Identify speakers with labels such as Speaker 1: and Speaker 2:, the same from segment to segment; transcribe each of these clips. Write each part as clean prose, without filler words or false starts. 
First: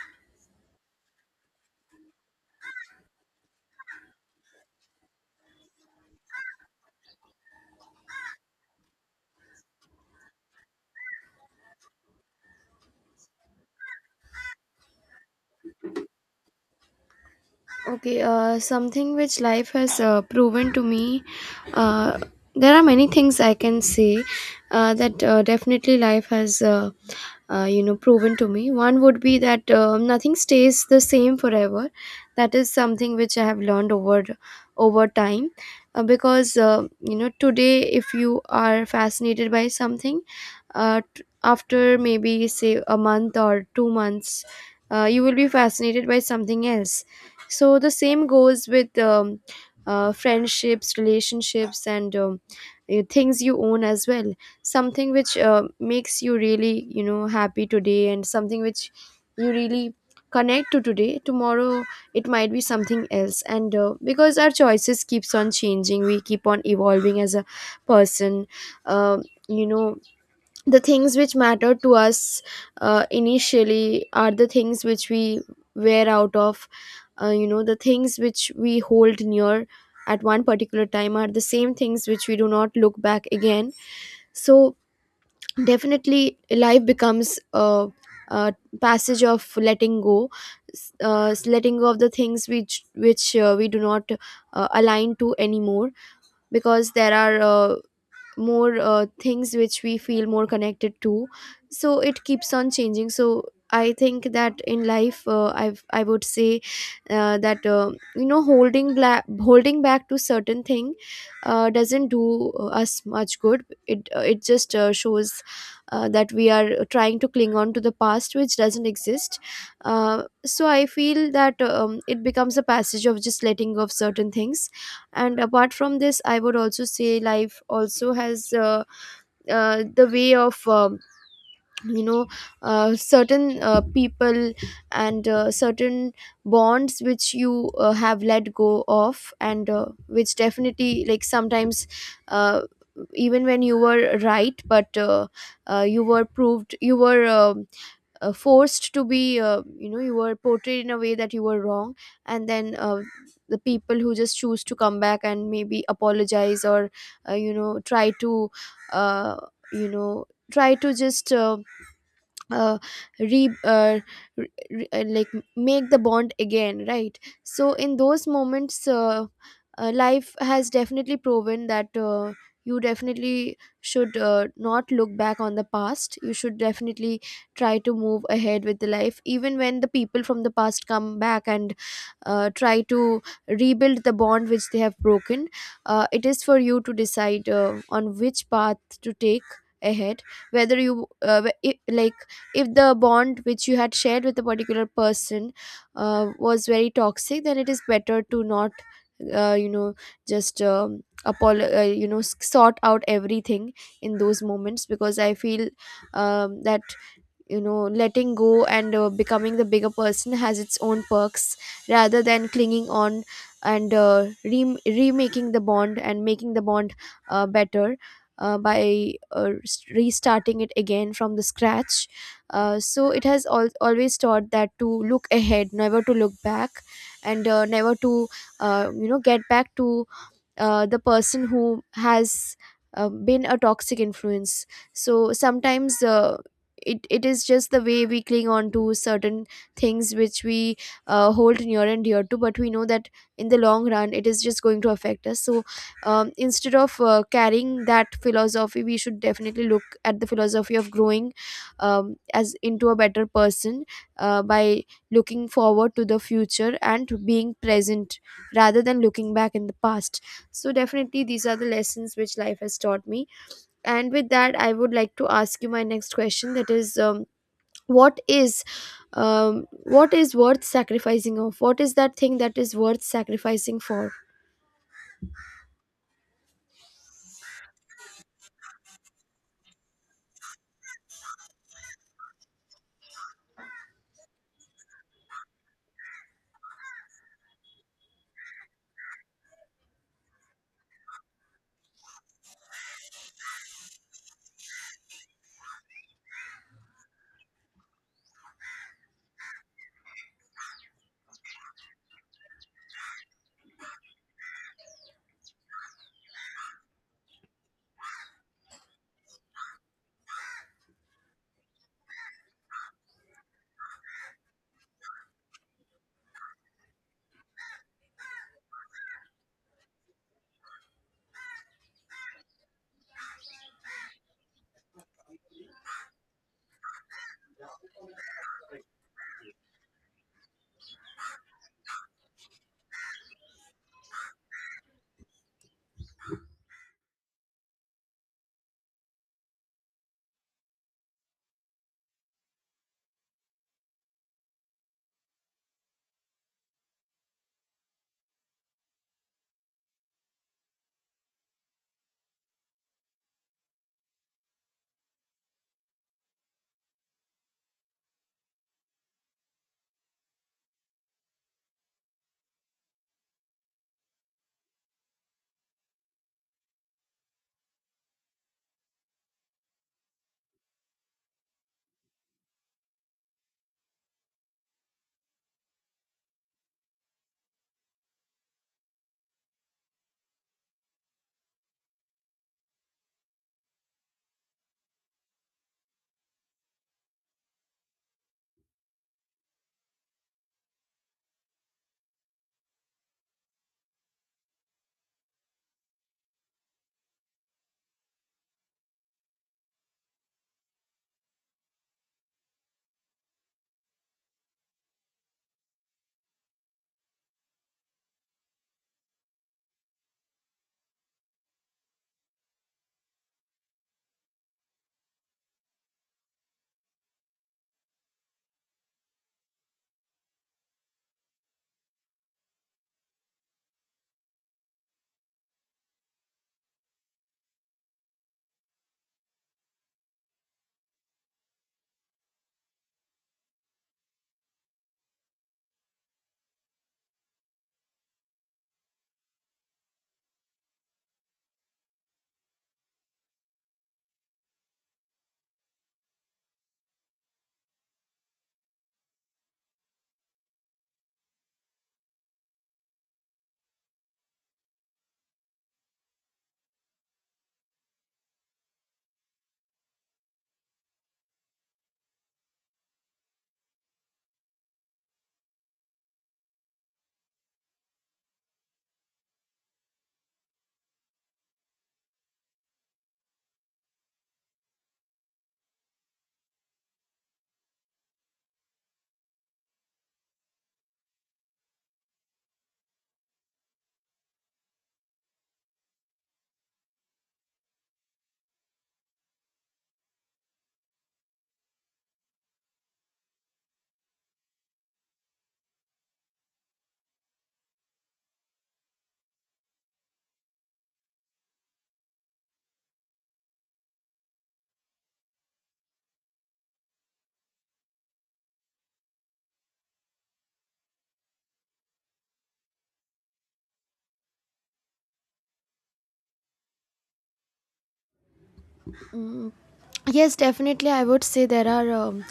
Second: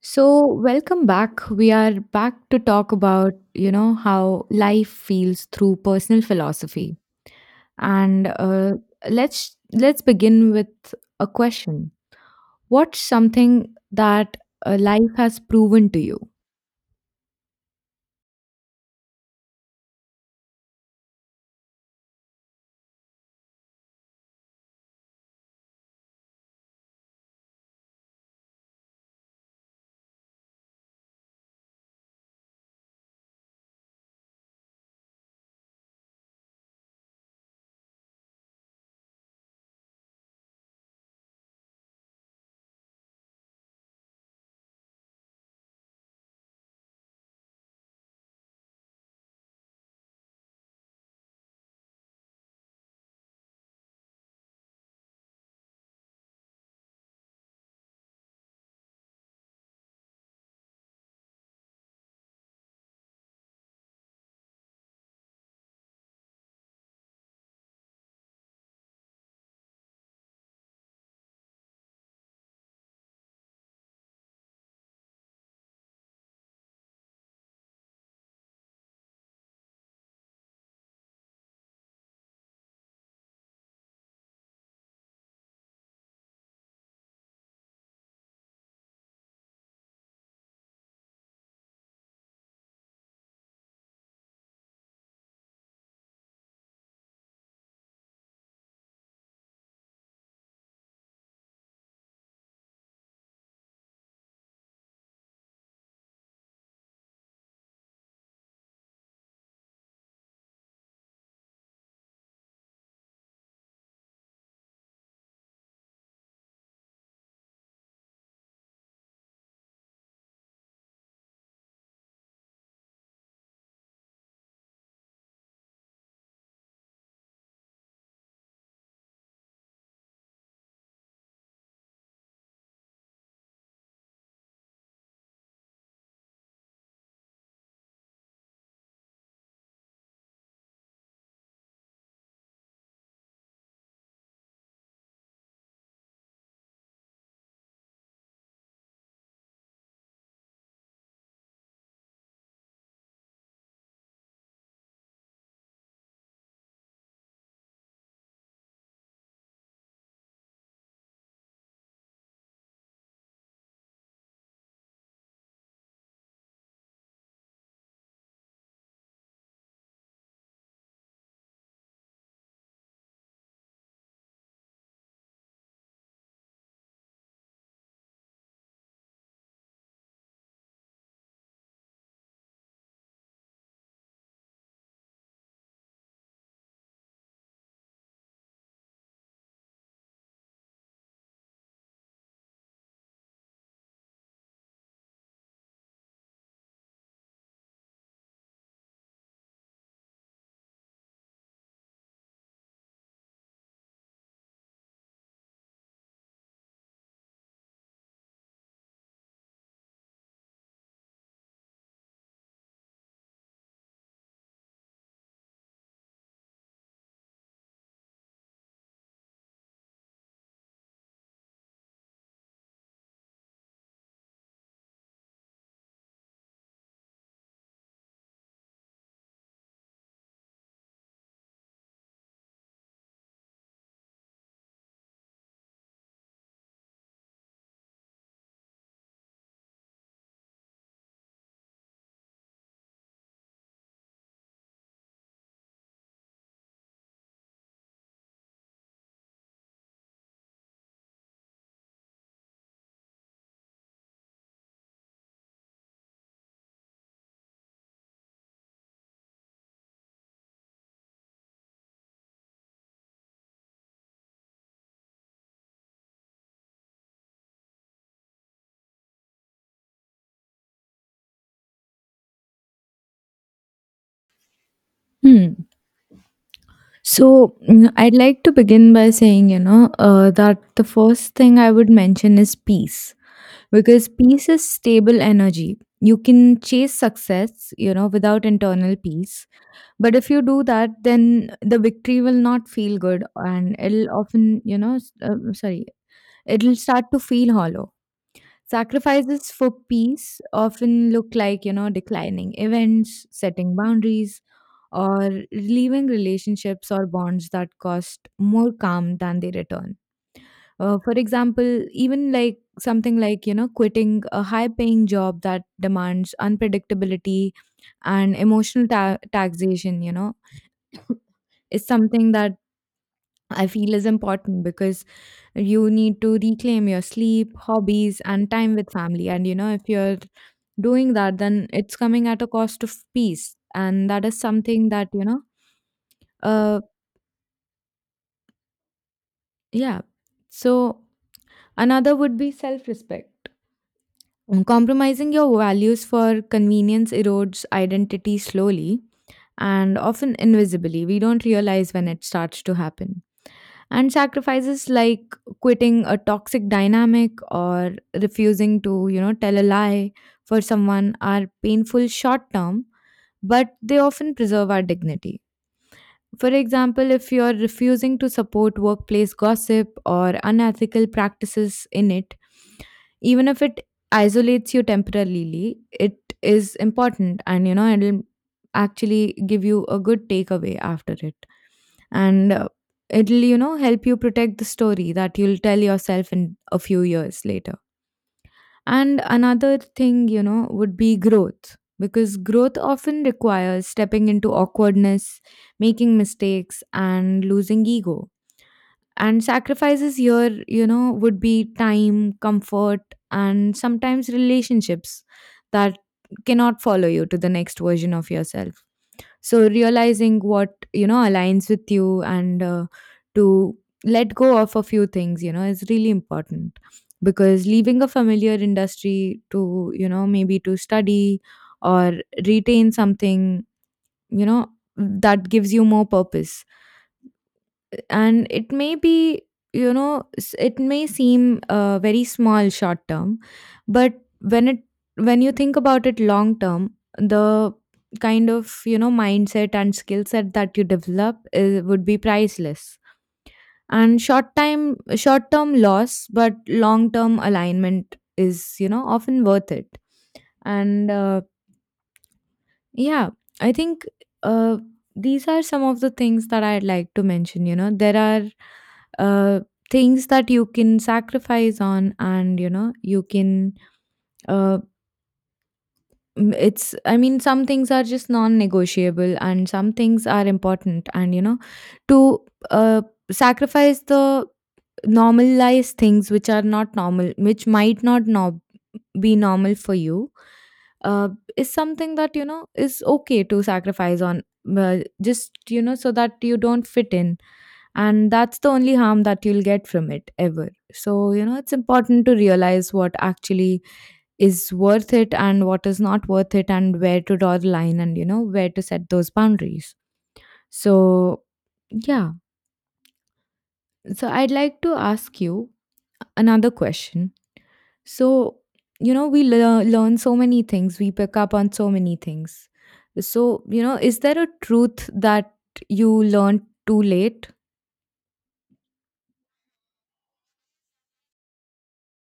Speaker 1: So, welcome back. We are back to talk about, you know, how life feels through personal philosophy. And Let's begin with a question. What's something that life has proven to you?
Speaker 2: Okay, Something which life has proven to me. Uh, there are many things I can say that definitely life has proven to me. One would be that nothing stays the same forever. That is something which I have learned over time, because you know, today if you are fascinated by something, after maybe say a month or 2 months, you will be fascinated by something else. So the same goes with friendships, relationships, and things you own as well. Something which makes you really, you know, happy today, and something which you really connect to today, tomorrow it might be something else. And because our choices keeps on changing, we keep on evolving as a person. Um, you know the things which matter to us initially are the things which we wear out of. The things which we hold near at one particular time are the same things which we do not look back again. So definitely life becomes a passage of letting go. Letting go of the things which we do not align to anymore, because there are uh, more things which we feel more connected to. So it keeps on changing. So I think that in life, I would say that you know, holding back to certain thing doesn't do us much good. It just shows that we are trying to cling on to the past which doesn't exist. So I feel that it becomes a passage of just letting go of certain things. And apart from this, I would also say life also has the way of you know certain people and certain bonds which you have let go of, and which definitely, like sometimes, uh, even when you were right, but you were proved, you were forced to be, you were portrayed in a way that you were wrong. And then the people who just choose to come back and maybe apologize, or try to uh, you know try to just uh, re, uh, like make the bond again, right? So in those moments, life has definitely proven that you definitely should not look back on the past. You should definitely try to move ahead with the life even when the people from the past come back and try to rebuild the bond which they have broken. It is for you to decide on which path to take ahead. Whether you like, if the bond which you had shared with a particular person was very toxic, then it is better to not uh, you know just sort out everything in those moments, because I feel that, you know, letting go and becoming the bigger person has its own perks, rather than clinging on and remaking the bond, and making the bond better restarting it again from the scratch. So it has always taught that to look ahead, never to look back, and never to get back to the person who has been a toxic influence. So sometimes it is just the way we cling on to certain things which we hold near and dear to, but we know that in the long run it is just going to affect us. So instead of carrying that philosophy, we should definitely look at the philosophy of growing as into a better person, by looking forward to the future and being present rather than looking back in the past. So definitely these are the lessons which life has taught me. And with that, I would like to ask you my next question. That is, what is, what is worth sacrificing of? What is that thing that is worth sacrificing for?
Speaker 1: Hmm. So I'd like to begin by saying, you know, that the first thing I would mention is peace because peace is stable energy. You can chase success, you know, without internal peace. But if you do that, then the victory will not feel good, and it'll often, you know, sorry, it'll start to feel hollow. Sacrifices for peace often look like, you know, declining events, setting boundaries, or leaving relationships or bonds that cost more calm than they return. For example, even like something like, you know, quitting a high paying job that demands unpredictability and emotional taxation, you know, is something that I feel is important because you need to reclaim your sleep, hobbies, and time with family. And you know, if you're doing that, then it's coming at a cost of peace. And that is something that, you know, uh, yeah. So another would be self respect. Compromising your values for convenience erodes identity slowly and often invisibly. We don't realize when it starts to happen. And sacrifices like quitting a toxic dynamic or refusing to, you know, tell a lie for someone are painful short term, but they often preserve our dignity. For example, if you're refusing to support workplace gossip or unethical practices in it, even if it isolates you temporarily, it is important, and you know it'll actually give you a good takeaway after it. And it'll, you know, help you protect the story that you'll tell yourself in a few years later. And another thing, you know, would be growth, because growth often requires stepping into awkwardness, making mistakes, and losing ego. And sacrifices here, you know, would be time, comfort, and sometimes relationships that cannot follow you to the next version of yourself. So, realizing what, you know, aligns with you, and to let go of a few things, you know, is really important, because leaving a familiar industry to, you know, maybe to study or retain something, you know, that gives you more purpose, and it may be, you know, it may seem very small short term, but when it, when you think about it long term, the kind of, you know, mindset and skill set that you develop is, would be priceless. And short term loss but long term alignment is, you know, often worth it. And yeah, I think uh, these are some of the things that I'd like to mention. You know, there are uh, things that you can sacrifice on, and you know, you can. Uh, it's, I mean, some things are just non negotiable, and some things are important. And, you know, to uh, sacrifice the normalized things which are not normal, which might not be normal for you, uh, is something that, you know, is okay to sacrifice on, just, you know, so that you don't fit in. And that's the only harm that you'll get from it ever. So, you know, it's important to realize what actually is worth it and what is not worth it, and where to draw the line, and, you know, where to set those boundaries. So yeah, so I'd like to ask you another question. So, you know, we learn so many things, we pick up on so many things. So, you know, is there a truth that you learned too late?
Speaker 2: Mm, yes, definitely. I would say there are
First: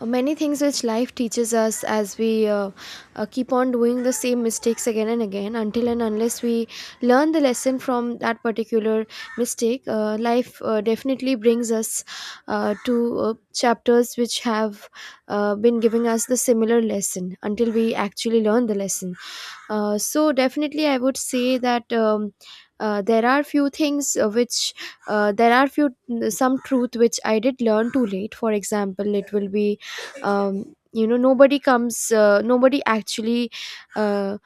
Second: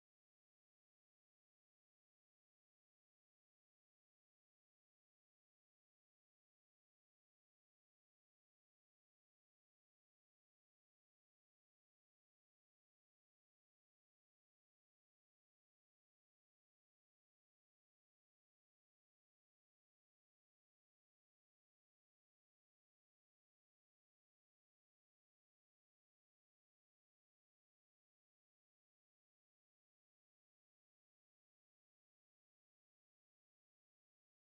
Speaker 2: many things which life teaches us as we keep on doing the same mistakes again and again, until and unless we learn the lesson from that particular mistake. Life definitely brings us to chapters which have been giving us the similar lesson until we actually learn the lesson. So definitely, I would say that there are few things which there are few, some truth which I did learn too late. For example, it will be, you know, nobody actually, Uh,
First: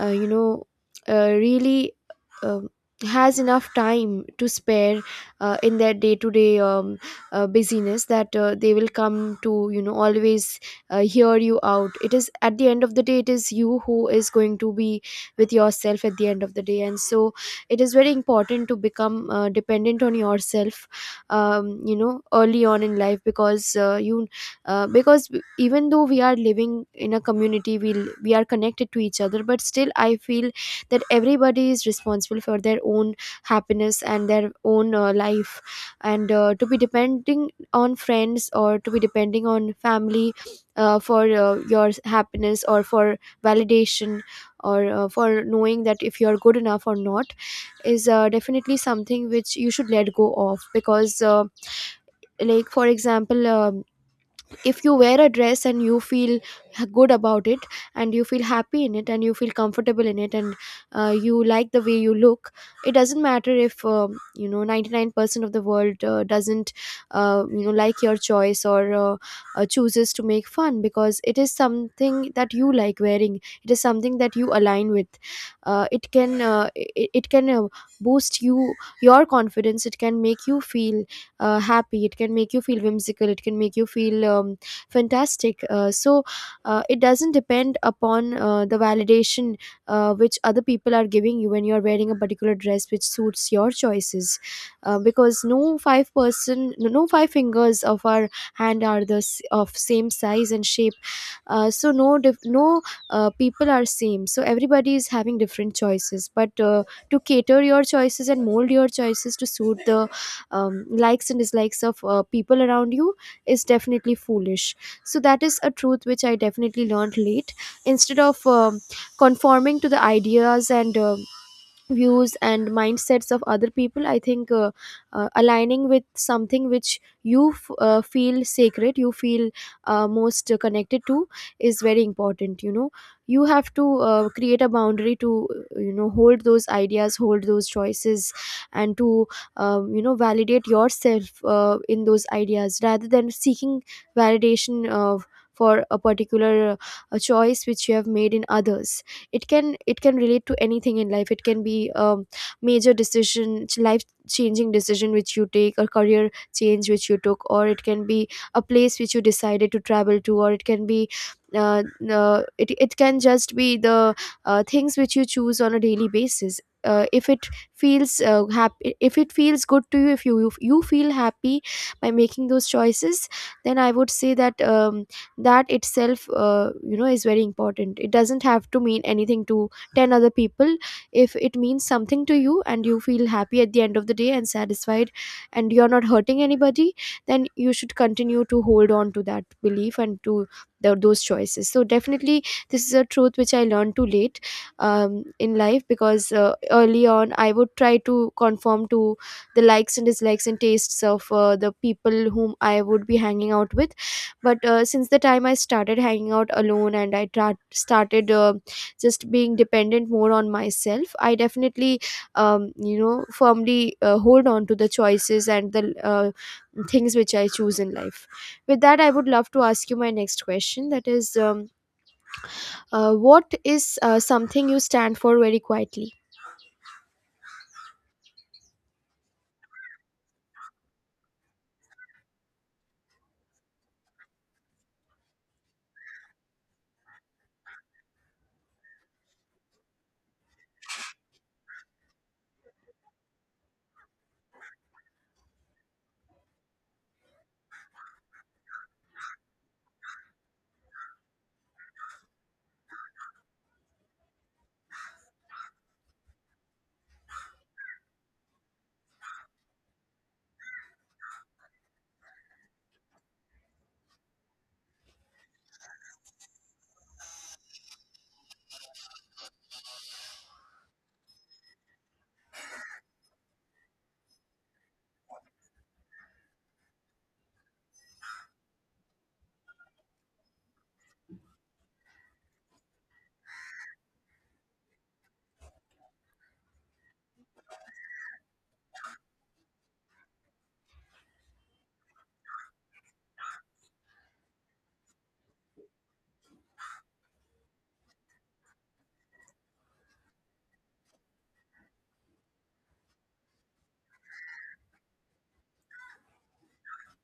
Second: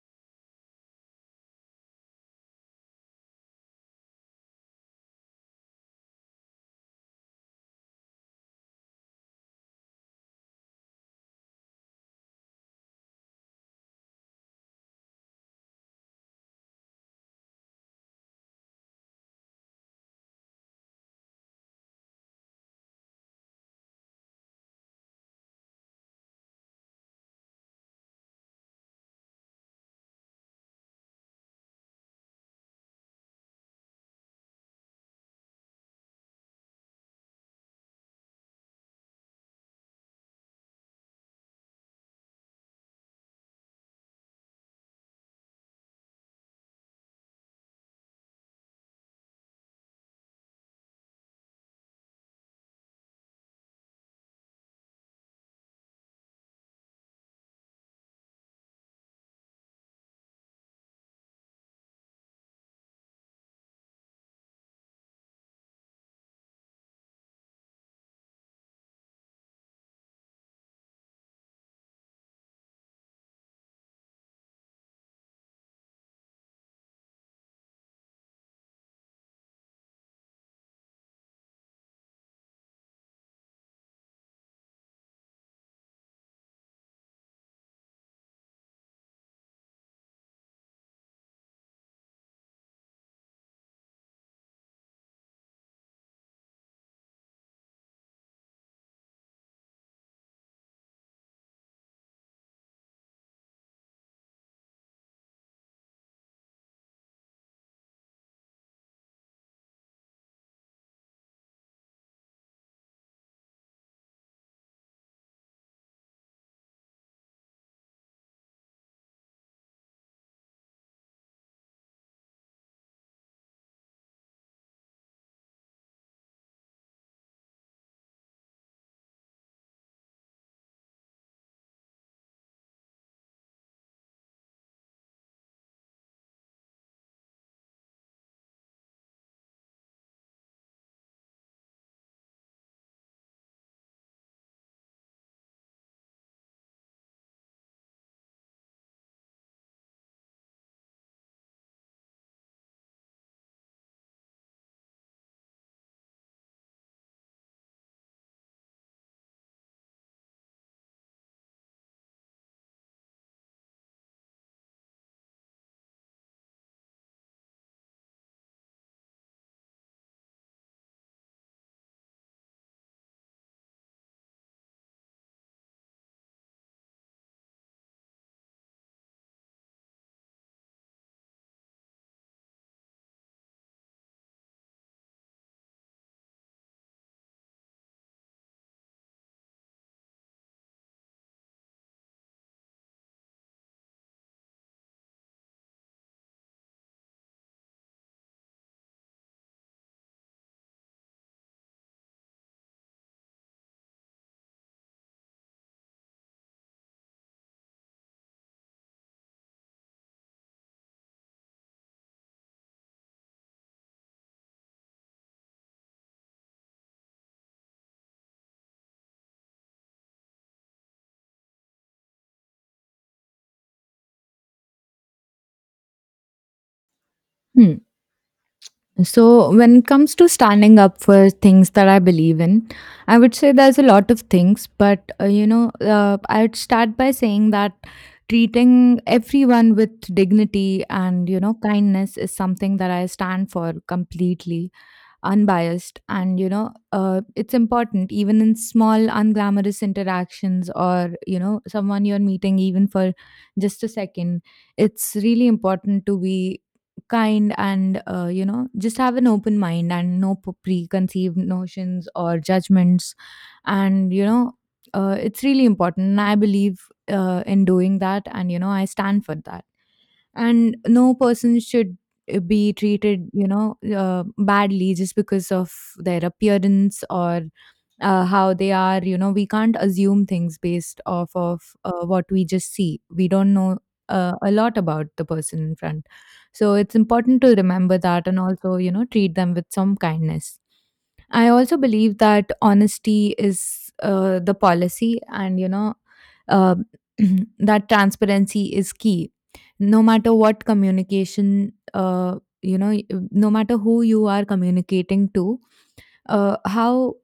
Speaker 2: uh, you know really um has enough time to spare in their day-to-day busyness, that they will come to, you know, always hear you out. It is at the end of the day, it is you who is going to be with yourself at the end of the day. And so it is very important to become dependent on yourself early on in life, because you because even though we are living in a community, we are connected to each other, but still I feel that everybody is responsible for their own happiness and their own life. And to be depending on friends or to be depending on family for your happiness, or for validation, or for knowing that if you are good enough or not, is definitely something which you should let go of. Because like, for example, if you wear a dress and you feel good about it, and you feel happy in it, and you feel comfortable in it, and you like the way you look, it doesn't matter if, 99% of the world doesn't, like your choice, or chooses to make fun. Because it is something that you like wearing, it is something that you align with. It can it, it can boost you your confidence, it can make you feel happy, it can make you feel whimsical, it can make you feel fantastic. It doesn't depend upon the validation which other people are giving you when you're wearing a particular dress which suits your choices. Because no five person, no five fingers of our hand are the of same size and shape. So no dif- no people are same, so everybody is having different choices. But to cater your choices and mold your choices to suit the likes and dislikes of people around you is definitely foolish. So that is a truth which I definitely learned late. Instead of conforming to the ideas and views and mindsets of other people, I think aligning with something which you feel sacred, you feel most connected to, is very important. You know, you have to create a boundary to, hold those ideas, hold those choices, and to validate yourself in those ideas, rather than seeking validation of, for a particular choice which you have made in others. It can relate to anything in life. It can be a major decision, life changing decision which you take, or career change which you took, or it can be a place which you decided to travel to, or it can be uh, it, it can just be the things which you choose on a daily basis. If it feels happy, if it feels good to you, if you feel happy by making those choices, then I would say that that itself, is very important. It doesn't have to mean anything to 10 other people. If it means something to you, and you feel happy at the end of the day and satisfied, and you're not hurting anybody, then you should continue to hold on to that belief and to those choices. So definitely this is a truth which I learned too late in life. Because early on, I would try to conform to the likes and dislikes and tastes of the people whom I would be hanging out with. But since the time I started hanging out alone, and I started just being dependent more on myself, I definitely firmly hold on to the choices and the things which I choose in life. With that, I would love to ask you my next question. That is, what is something you stand for very quietly?
Speaker 1: Hmm. So, when it comes to standing up for things that I believe in, I would say there's a lot of things, but you know, I'd start by saying that treating everyone with dignity and, you know, kindness is something that I stand for completely unbiased. And, you know, it's important even in small unglamorous interactions, or, you know, someone you're meeting even for just a second, it's really important to be kind. And you know, just have an open mind and no preconceived notions or judgments. And you know, it's really important, and I believe in doing that, and you know, I stand for that. And no person should be treated, you know, badly just because of their appearance, or how they are. You know, we can't assume things based off of what we just see. We don't know a lot about the person in front, so it's important to remember that, and also, you know, treat them with some kindness. I also believe that honesty is the policy, and you know, uh, that transparency is key. No matter what communication, you know, no matter who you are communicating to, how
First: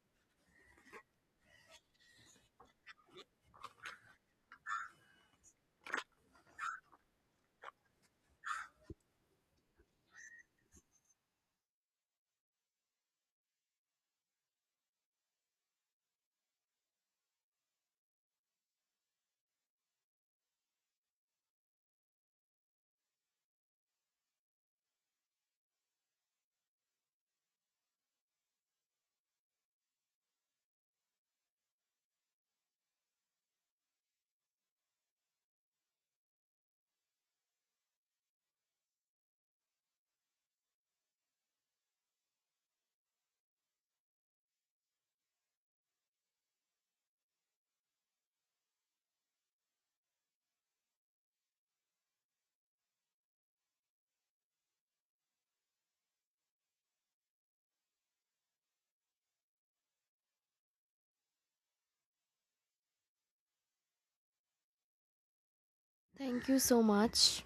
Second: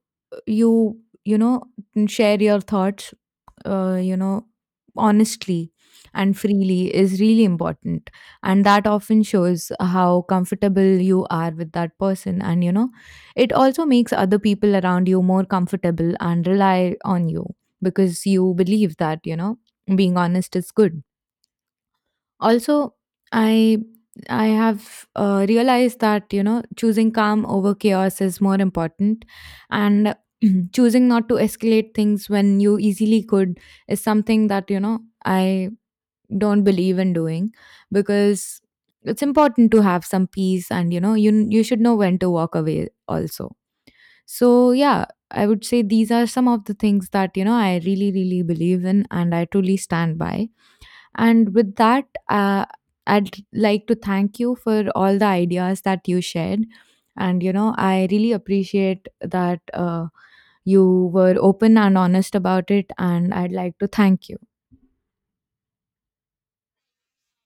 Speaker 1: you, you know, share your thoughts, you know, honestly and freely is really important. And that often shows how comfortable you are with that person, and you know, it also makes other people around you more comfortable and rely on you, because you believe that, you know, being honest is good. Also, I I have realized that, you know, choosing calm over chaos is more important, and choosing not to escalate things when you easily could is something that, you know, I don't believe in doing, because it's important to have some peace, and you know, you should know when to walk away also. So yeah, I would say these are some of the things that, you know, I really really believe in and I truly stand by. And with that, I'd like to thank you for all the ideas that you shared. And, you know, I really appreciate that you were open and honest about it. And I'd like to thank you.
Speaker 2: Thank you so much.